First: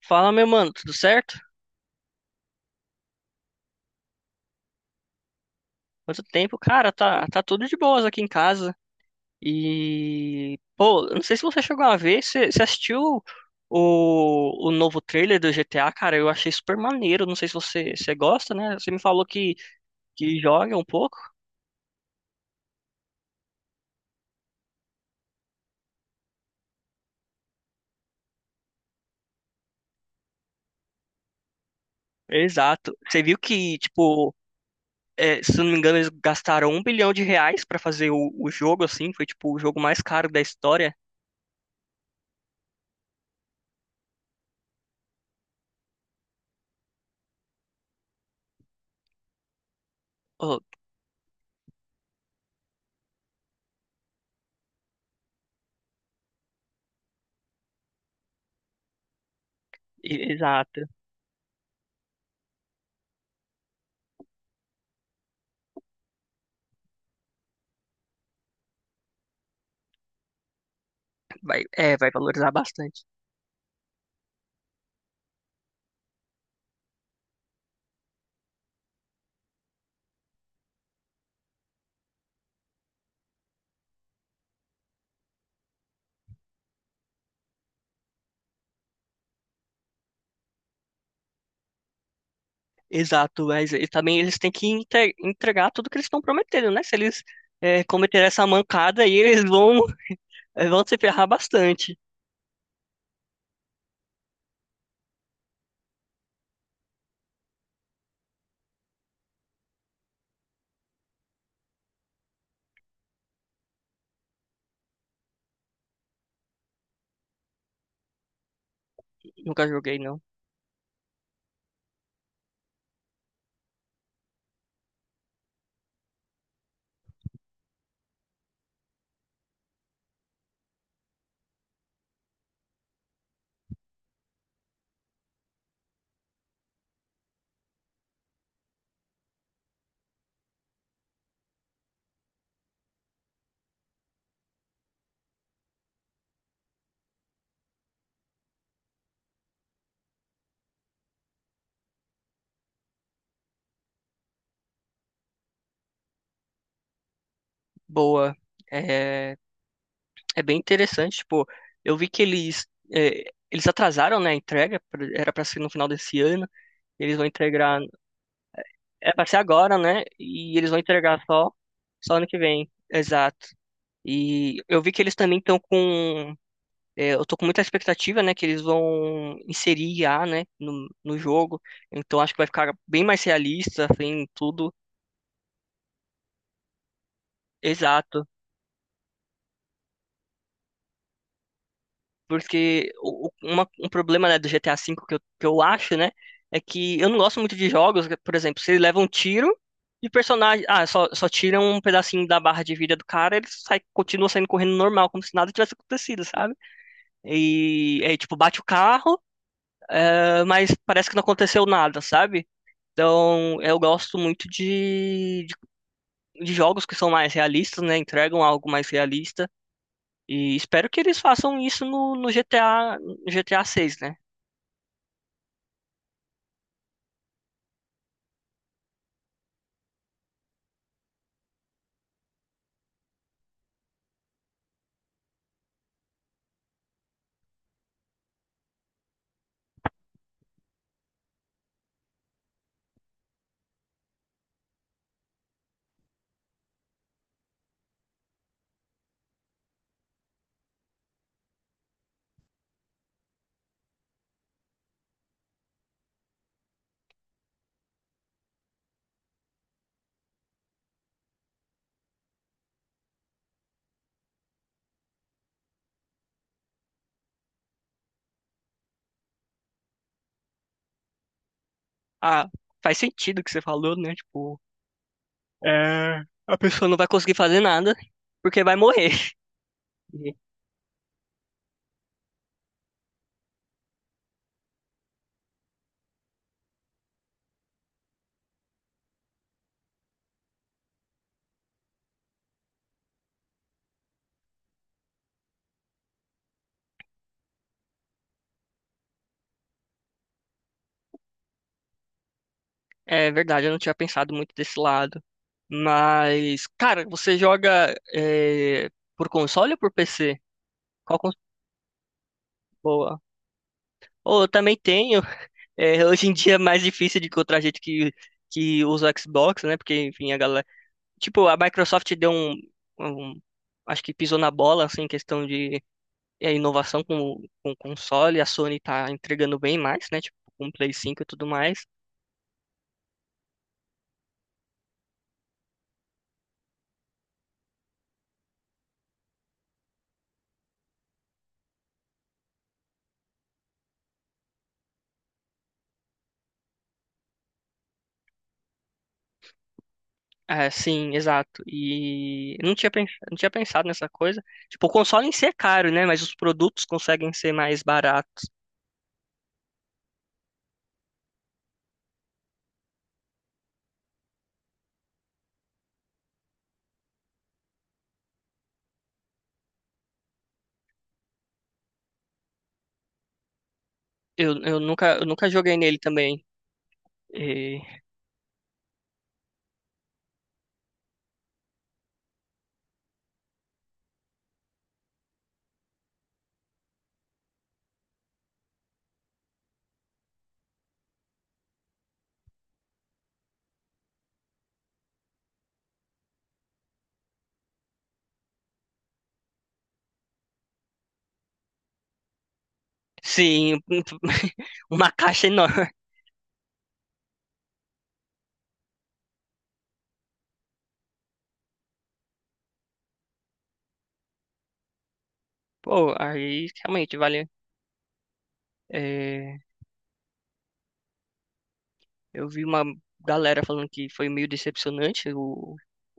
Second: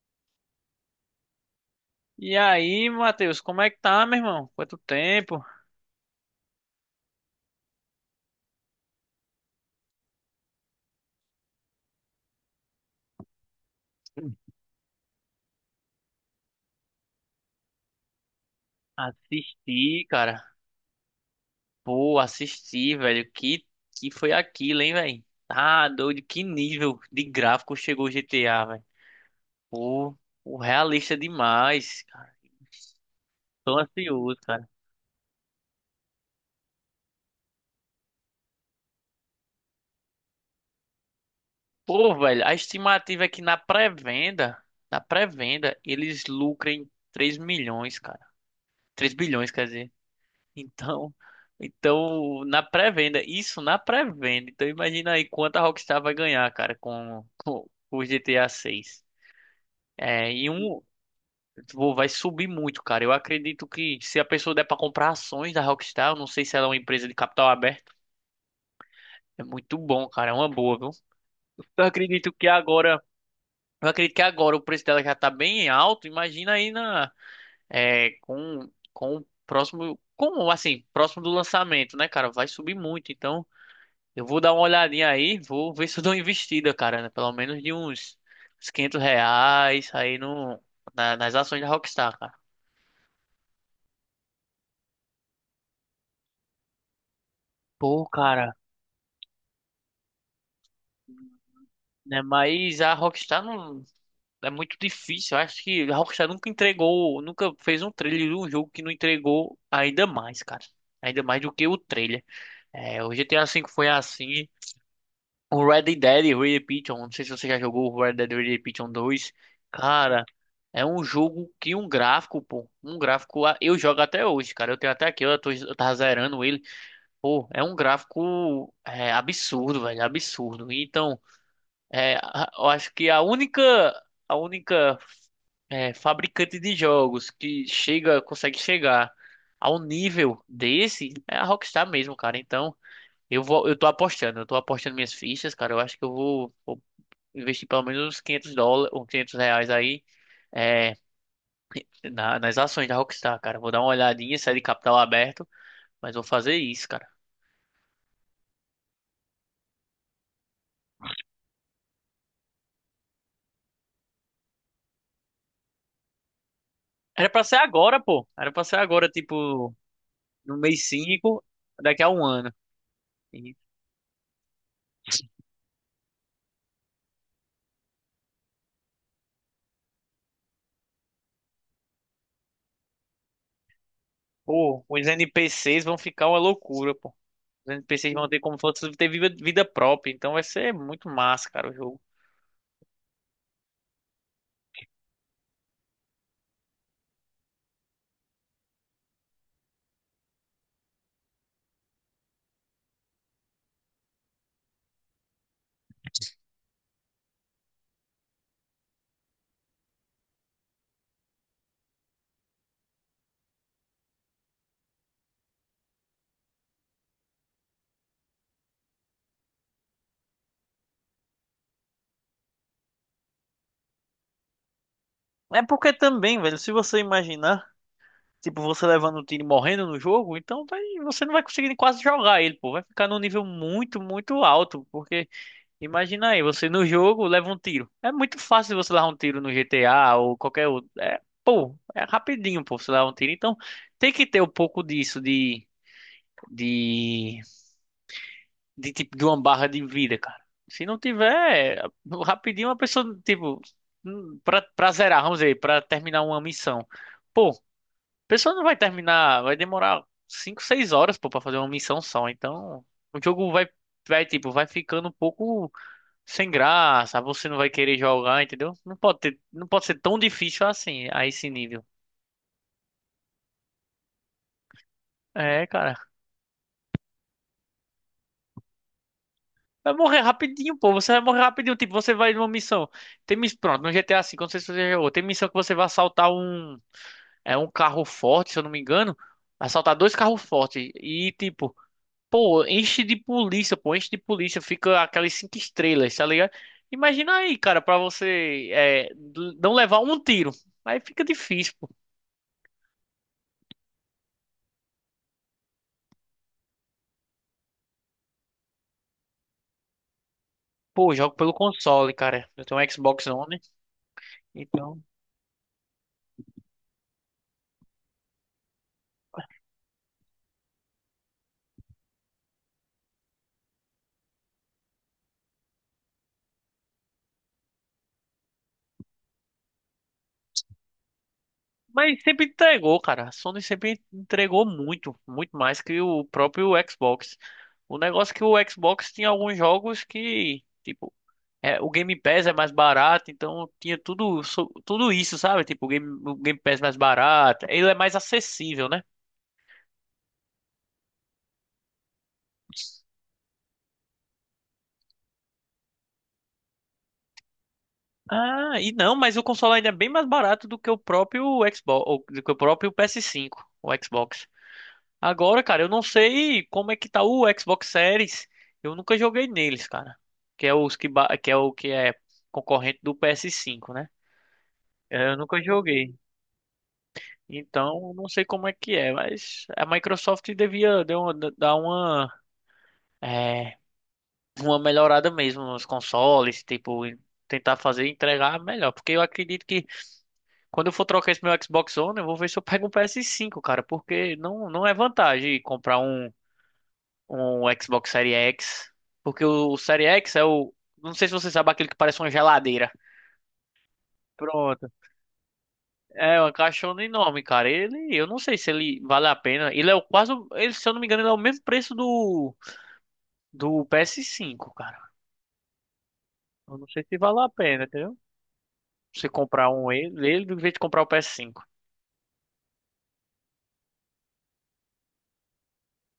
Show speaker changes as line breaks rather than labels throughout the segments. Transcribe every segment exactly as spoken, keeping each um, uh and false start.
Fala, meu mano, tudo certo?
E aí, Matheus, como é que tá, meu irmão? Quanto tempo?
Quanto tempo? Cara, tá, tá tudo de boas aqui em casa. E, pô, eu não sei se você chegou a ver, você você assistiu o, o novo trailer do G T A, cara? Eu achei super maneiro. Não sei se você, você gosta, né? Você me falou que,
Assisti,
que
cara.
joga um pouco.
Pô, assisti, velho. Que, que foi aquilo, hein, velho? Tá doido. Que nível de gráfico chegou o G T A, velho. Pô, o realista demais, cara.
Exato. Você viu
Tô
que, tipo,
ansioso, cara.
é, se eu não me engano, eles gastaram um bilhão de reais pra fazer o, o jogo, assim. Foi, tipo, o jogo mais caro da história.
Pô, velho, a estimativa é que na pré-venda, na pré-venda, eles lucrem três milhões, cara. Três bilhões, quer dizer.
Pô,
Então, então na pré-venda, isso na pré-venda. Então imagina aí quanto a Rockstar vai ganhar, cara, com, com, com o G T A seis.
e-
É, e um
exato.
vou- vai subir muito, cara. Eu acredito que se a pessoa der pra comprar ações da Rockstar, eu não sei se ela é uma empresa de capital aberto, é muito bom, cara, é uma boa, viu?
Vai,
Eu
é, vai
acredito que
valorizar bastante.
agora, eu acredito que agora o preço dela já tá bem alto. Imagina aí na é, com com o próximo, como assim, próximo do lançamento, né, cara? Vai subir muito, então. Eu vou dar uma olhadinha aí, vou ver se eu dou uma investida, cara, né? Pelo menos de uns, uns quinhentos reais aí no, na- nas ações da Rockstar, cara.
Exato, mas e também eles têm que entre- entregar tudo que eles estão prometendo, né? Se eles é,
Pô,
cometerem essa
cara,
mancada aí, eles vão, eh, vão se ferrar bastante.
né? Mas a Rockstar não é muito difícil. Eu acho que a Rockstar nunca entregou, nunca fez um trailer de um jogo que não entregou ainda mais, cara. Ainda mais do que o trailer. É, o G T A cinco foi assim. O Red Dead Redemption, não sei se você já jogou o Red Dead Redemption dois.
Nunca joguei, não.
Cara, é um jogo que um gráfico, pô, um gráfico, ah, eu jogo até hoje, cara. Eu tenho até aqui, eu tô, eu tava zerando ele. Pô, é um gráfico é, absurdo, velho, absurdo. Então, é, a- eu acho que a única, a única é, fabricante de jogos que chega, consegue chegar ao nível desse é a Rockstar mesmo, cara. Então, eu vou, eu tô apostando, eu tô apostando minhas fichas, cara. Eu acho que eu vou. Vou investir pelo menos uns quinhentos dólares, uns quinhentos reais aí, é, na- nas ações da Rockstar, cara. Vou dar uma olhadinha, sair de capital aberto, mas vou fazer isso, cara.
Boa. É, é bem interessante, tipo, eu vi que eles, eh, eles atrasaram, né, a entrega, era pra ser no final desse ano, eles vão
Era pra ser
entregar,
agora, pô. Era pra ser agora,
é pra ser
tipo,
agora, né? E
no
eles vão
mês
entregar
cinco
só,
daqui a
só
um
ano que
ano.
vem, exato.
E,
E eu vi que eles também estão com É, eu tô com muita expectativa, né, que eles vão inserir I a, né, no, no jogo. Então acho que vai ficar bem mais realista, assim, tudo
pô, os N P Cs vão ficar uma loucura, pô. Os N P Cs
exato.
vão ter como se fosse ter vida, vida própria, então vai ser muito massa, cara, o jogo.
Porque o, o- uma- um problema, né, do G T A vê que eu, que eu acho, né, é que eu não gosto muito de jogos, que, por exemplo, se ele leva um tiro e personagem, ah, só, só tira um pedacinho da barra de vida do cara, ele sai, continua saindo correndo normal, como se nada tivesse acontecido, sabe? E aí, tipo, bate o carro, ah, mas parece que não aconteceu nada, sabe? Então, eu gosto muito de, de, de jogos que são mais realistas, né? Entregam algo mais realista. E espero que eles façam isso no, no G T A, no G T A seis, né?
É porque também, velho, se você imaginar. Tipo, você levando o time morrendo no jogo, então vai- você não vai conseguir quase jogar ele, pô. Vai ficar num nível muito, muito alto. Porque imagina aí, você no jogo leva um tiro. É muito fácil você levar um tiro no G T A ou qualquer outro. É, pô, é rapidinho, pô, você levar um tiro. Então tem que ter um pouco disso de, de, de tipo, de uma barra de vida, cara. Se não tiver, é, rapidinho a pessoa, tipo, hum, pra, pra zerar, vamos dizer, pra terminar uma missão. Pô, a pessoa não vai terminar, vai demorar cinco, seis horas, pô, pra fazer uma missão só. Então, o jogo vai, vai, tipo, vai ficando um pouco sem graça. Você não vai querer jogar, entendeu? Não pode ter, não pode ser tão difícil assim, a esse nível.
Ah, faz sentido o que você falou, né? Tipo,
É, cara.
é, a pessoa não vai conseguir fazer nada porque vai morrer.
Vai morrer rapidinho, pô. Você vai morrer rapidinho. Tipo, você vai numa missão. Tem miss... Pronto, no G T A cinco, não sei se você já jogou. Tem missão que você vai assaltar um, é, um carro forte, se eu não me engano. Assaltar dois carros fortes. E, tipo, pô, enche de polícia, pô, enche de polícia, fica aquelas cinco estrelas, tá ligado? Imagina aí, cara, pra você é, d- não levar um tiro. Aí fica difícil, pô.
É verdade, eu não tinha pensado muito desse lado. Mas, cara, você joga é, por console ou por P C?
Pô, eu
Qual
jogo pelo console, cara. Eu tenho um
cons...
Xbox One,
Ou eu também
então.
tenho. É, hoje em dia é mais difícil de encontrar gente que, que usa o Xbox, né? Porque, enfim, a galera. Tipo, a Microsoft deu um, um- acho que pisou na bola, assim, em questão de é, inovação com, com console. A Sony tá entregando bem mais, né? Tipo, com o Play cinco e tudo mais.
Mas sempre entregou, cara. A Sony sempre entregou muito, muito mais que o próprio Xbox. O negócio é que o Xbox tinha alguns jogos que, tipo, é, o Game Pass é mais barato, então tinha tudo, so- tudo isso, sabe? Tipo, o Game, o Game Pass mais barato. Ele é mais acessível, né?
É, sim, exato. E eu não tinha, pens- não tinha pensado nessa coisa. Tipo, o console em si é caro, né? Mas os produtos conseguem ser mais baratos.
Ah, e não, mas o console ainda é bem mais barato do que o próprio Xbox, ou do que o próprio P S cinco, o Xbox. Agora, cara, eu não sei como é que tá o Xbox Series. Eu nunca joguei neles, cara. Que é os que, ba- que é o que é concorrente do P S cinco, né?
Eu, eu nunca, eu
Eu
nunca
nunca
joguei nele
joguei.
também. É,
Então, não sei como é que é, mas a Microsoft devia dar uma, dar uma é, uma melhorada mesmo nos consoles, tipo, e tentar fazer e entregar melhor. Porque eu acredito que quando eu for trocar esse meu Xbox One, eu vou ver se eu pego um P S cinco, cara, porque não, não é vantagem comprar um, um Xbox Series X. Porque o, o Series X é o. Não sei se você sabe aquele que parece uma geladeira.
sim,
Pronto.
uma caixa enorme.
É uma caixona enorme, cara. Ele, eu não sei se ele vale a pena. Ele é o quase, o- ele, se eu não me engano, ele é o mesmo preço do do P S cinco, cara.
Pô, aí
Eu não sei
realmente
se vale
vale.
a pena, entendeu? Você
é,
comprar um ele, ele em vez de comprar o P S cinco.
eu vi uma galera falando que foi meio decepcionante o,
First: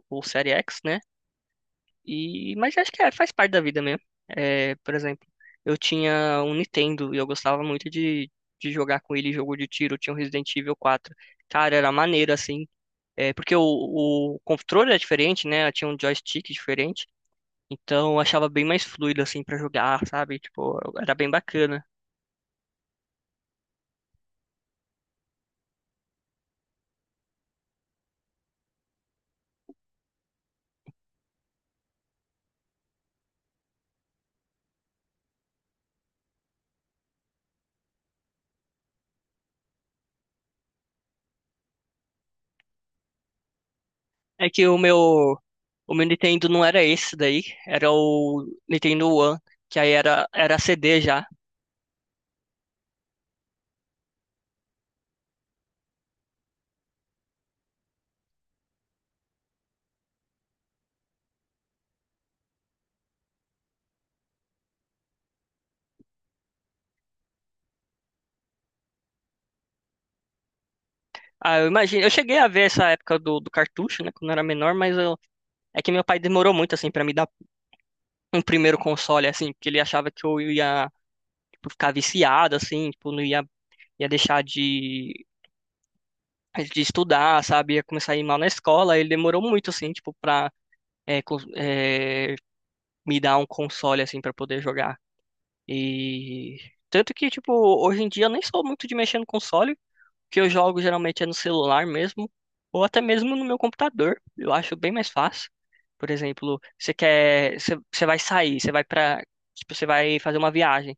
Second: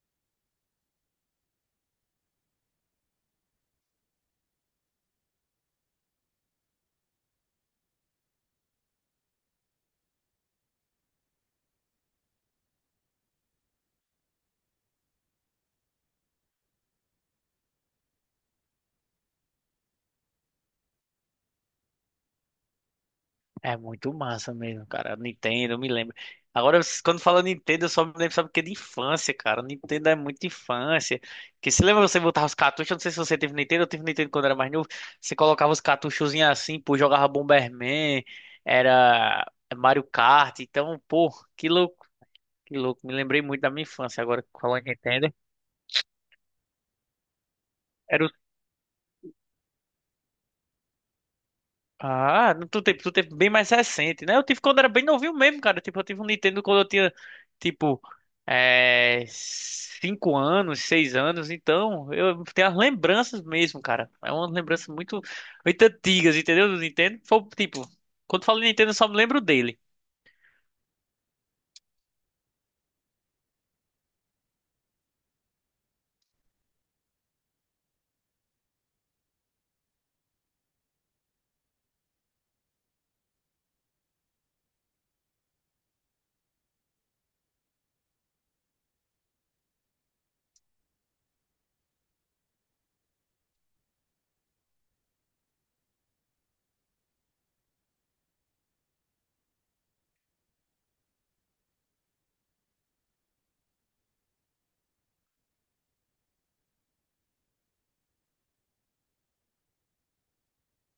o Série X, né? E, mas acho que é, faz parte da vida mesmo. É, por exemplo, eu tinha um Nintendo e eu gostava muito de, de jogar com ele jogo de tiro. Eu tinha um Resident Evil quatro. Cara, era maneiro assim. É, porque o, o controle é diferente, né? Eu tinha um joystick diferente. Então eu achava bem mais fluido assim pra jogar, sabe? Tipo, era bem bacana.
É muito massa mesmo, cara. Nintendo, eu me lembro. Agora, s- quando fala Nintendo, eu só me lembro, sabe o que? De infância, cara. Nintendo é muito infância. Que se lembra você botar os cartuchos? Eu não sei se você teve Nintendo, eu tive Nintendo quando era mais novo. Você colocava os cartuchozinhos assim, pô, jogava Bomberman, era Mario Kart. Então, pô, que louco, que louco. Me lembrei muito da minha infância. Agora,
É
que
que o
falando em Nintendo.
meu, o meu Nintendo não era esse daí, era
Era
o Nintendo One, que aí era, era C D já.
Ah, no tu teve, tu teve bem mais recente, né? Eu tive quando era bem novinho mesmo, cara. Tipo, eu tive um Nintendo quando eu tinha, tipo, é, cinco anos, seis anos. Então, eu tenho as lembranças mesmo, cara. É uma lembrança muito, muito antigas, entendeu? Do Nintendo. Foi, tipo, quando falo Nintendo, eu só me lembro dele.
Ah, eu imagino, eu cheguei a ver essa época do, do cartucho, né, quando eu era menor, mas eu, é que meu pai demorou muito, assim, pra me dar um primeiro console, assim, porque ele achava que eu ia, tipo, ficar viciado, assim, tipo, não ia, ia deixar de, de estudar, sabe, ia começar a ir mal na escola, ele demorou muito, assim, tipo, pra eh, cons- eh, me dar um console, assim, pra poder jogar. E tanto que, tipo, hoje em dia eu nem sou muito de mexer no console, o que eu jogo geralmente é no celular mesmo, ou até mesmo no meu computador. Eu acho bem mais fácil. Por exemplo, você quer, você, você vai sair, você vai para, tipo, você vai fazer uma viagem.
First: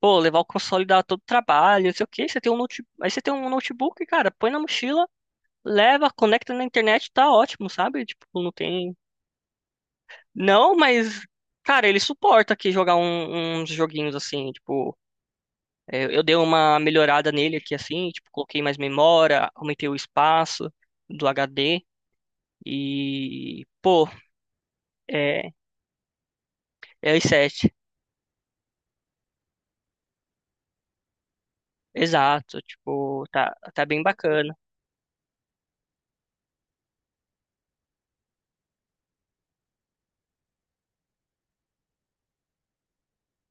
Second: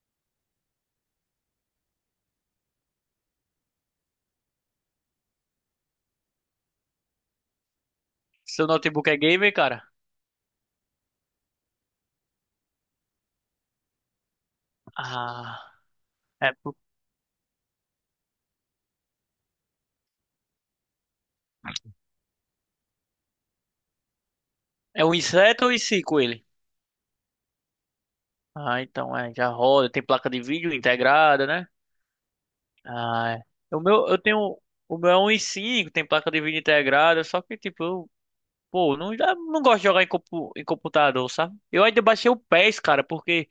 Pô, levar o console dá todo trabalho, não sei o quê. Você tem um note, aí você tem um notebook, cara, põe na mochila, leva, conecta na internet, tá ótimo, sabe? Tipo, não
Seu
tem.
notebook é gamer, cara?
Não, mas cara, ele suporta aqui jogar um- uns joguinhos assim, tipo.
Ah,
É, eu dei
é,
uma melhorada nele aqui assim, tipo, coloquei mais memória, aumentei o espaço do H D e, pô,
é um
é,
i sete ou i cinco ele?
é i sete.
Ah, então, é, já roda. Tem placa de vídeo integrada, né?
Exato, tipo,
Ah,
tá,
é. O
tá bem
meu, eu
bacana.
tenho, o meu é um 1.5, tem placa de vídeo integrada, só que tipo, eu, pô, não, eu não gosto de jogar em, compu- em computador, sabe? Eu ainda baixei o PES, cara, porque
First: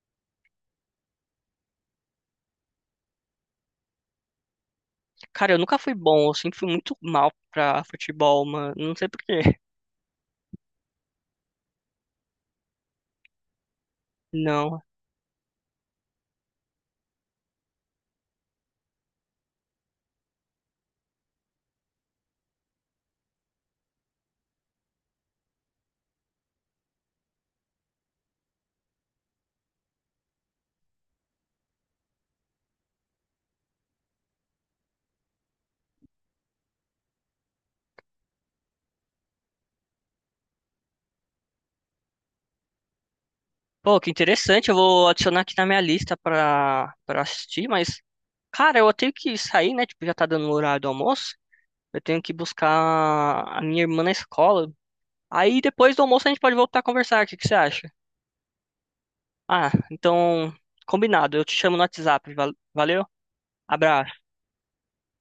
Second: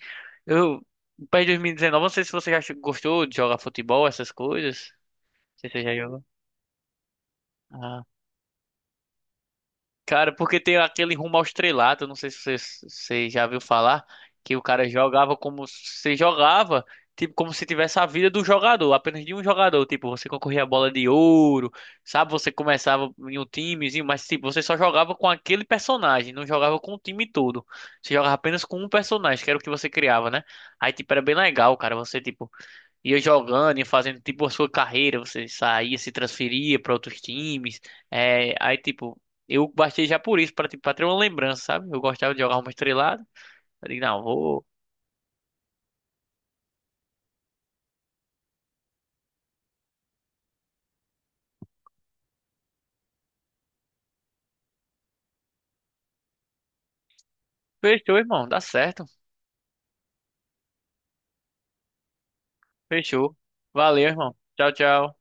eu, o PES dois mil e dezenove, não sei se você já gostou de jogar futebol, essas coisas.
Cara, eu
Não sei
nunca
se você
fui
já jogou.
bom, eu sempre fui muito mal pra
Ah.
futebol, mano. Não sei por quê.
Cara, porque tem aquele rumo ao estrelato, não sei se você, você já viu falar, que o
Não.
cara jogava como se jogava, tipo, como se tivesse a vida do jogador, apenas de um jogador. Tipo, você concorria a bola de ouro, sabe? Você começava em um timezinho, mas tipo, você só jogava com aquele personagem, não jogava com o time todo. Você jogava apenas com um personagem, que era o que você criava, né? Aí, tipo, era bem legal, cara. Você, tipo, ia jogando, ia fazendo tipo a sua carreira, você saía, se transferia para outros times. É, aí tipo, eu baixei já por isso, para tipo, pra ter uma lembrança, sabe? Eu gostava de jogar uma estrelada. Eu
Pô,
digo,
que
não, vou.
interessante, eu vou adicionar aqui na minha lista pra, pra assistir, mas, cara, eu tenho que sair, né? Tipo, já tá dando o horário do almoço. Eu tenho que buscar a minha irmã na escola. Aí depois do almoço a gente pode voltar a conversar. O que que você acha?
Fechou, irmão, dá certo.
Ah, então, combinado. Eu te chamo no WhatsApp. val- Valeu?
Fechou. Valeu,
Abraço.
irmão. Tchau, tchau.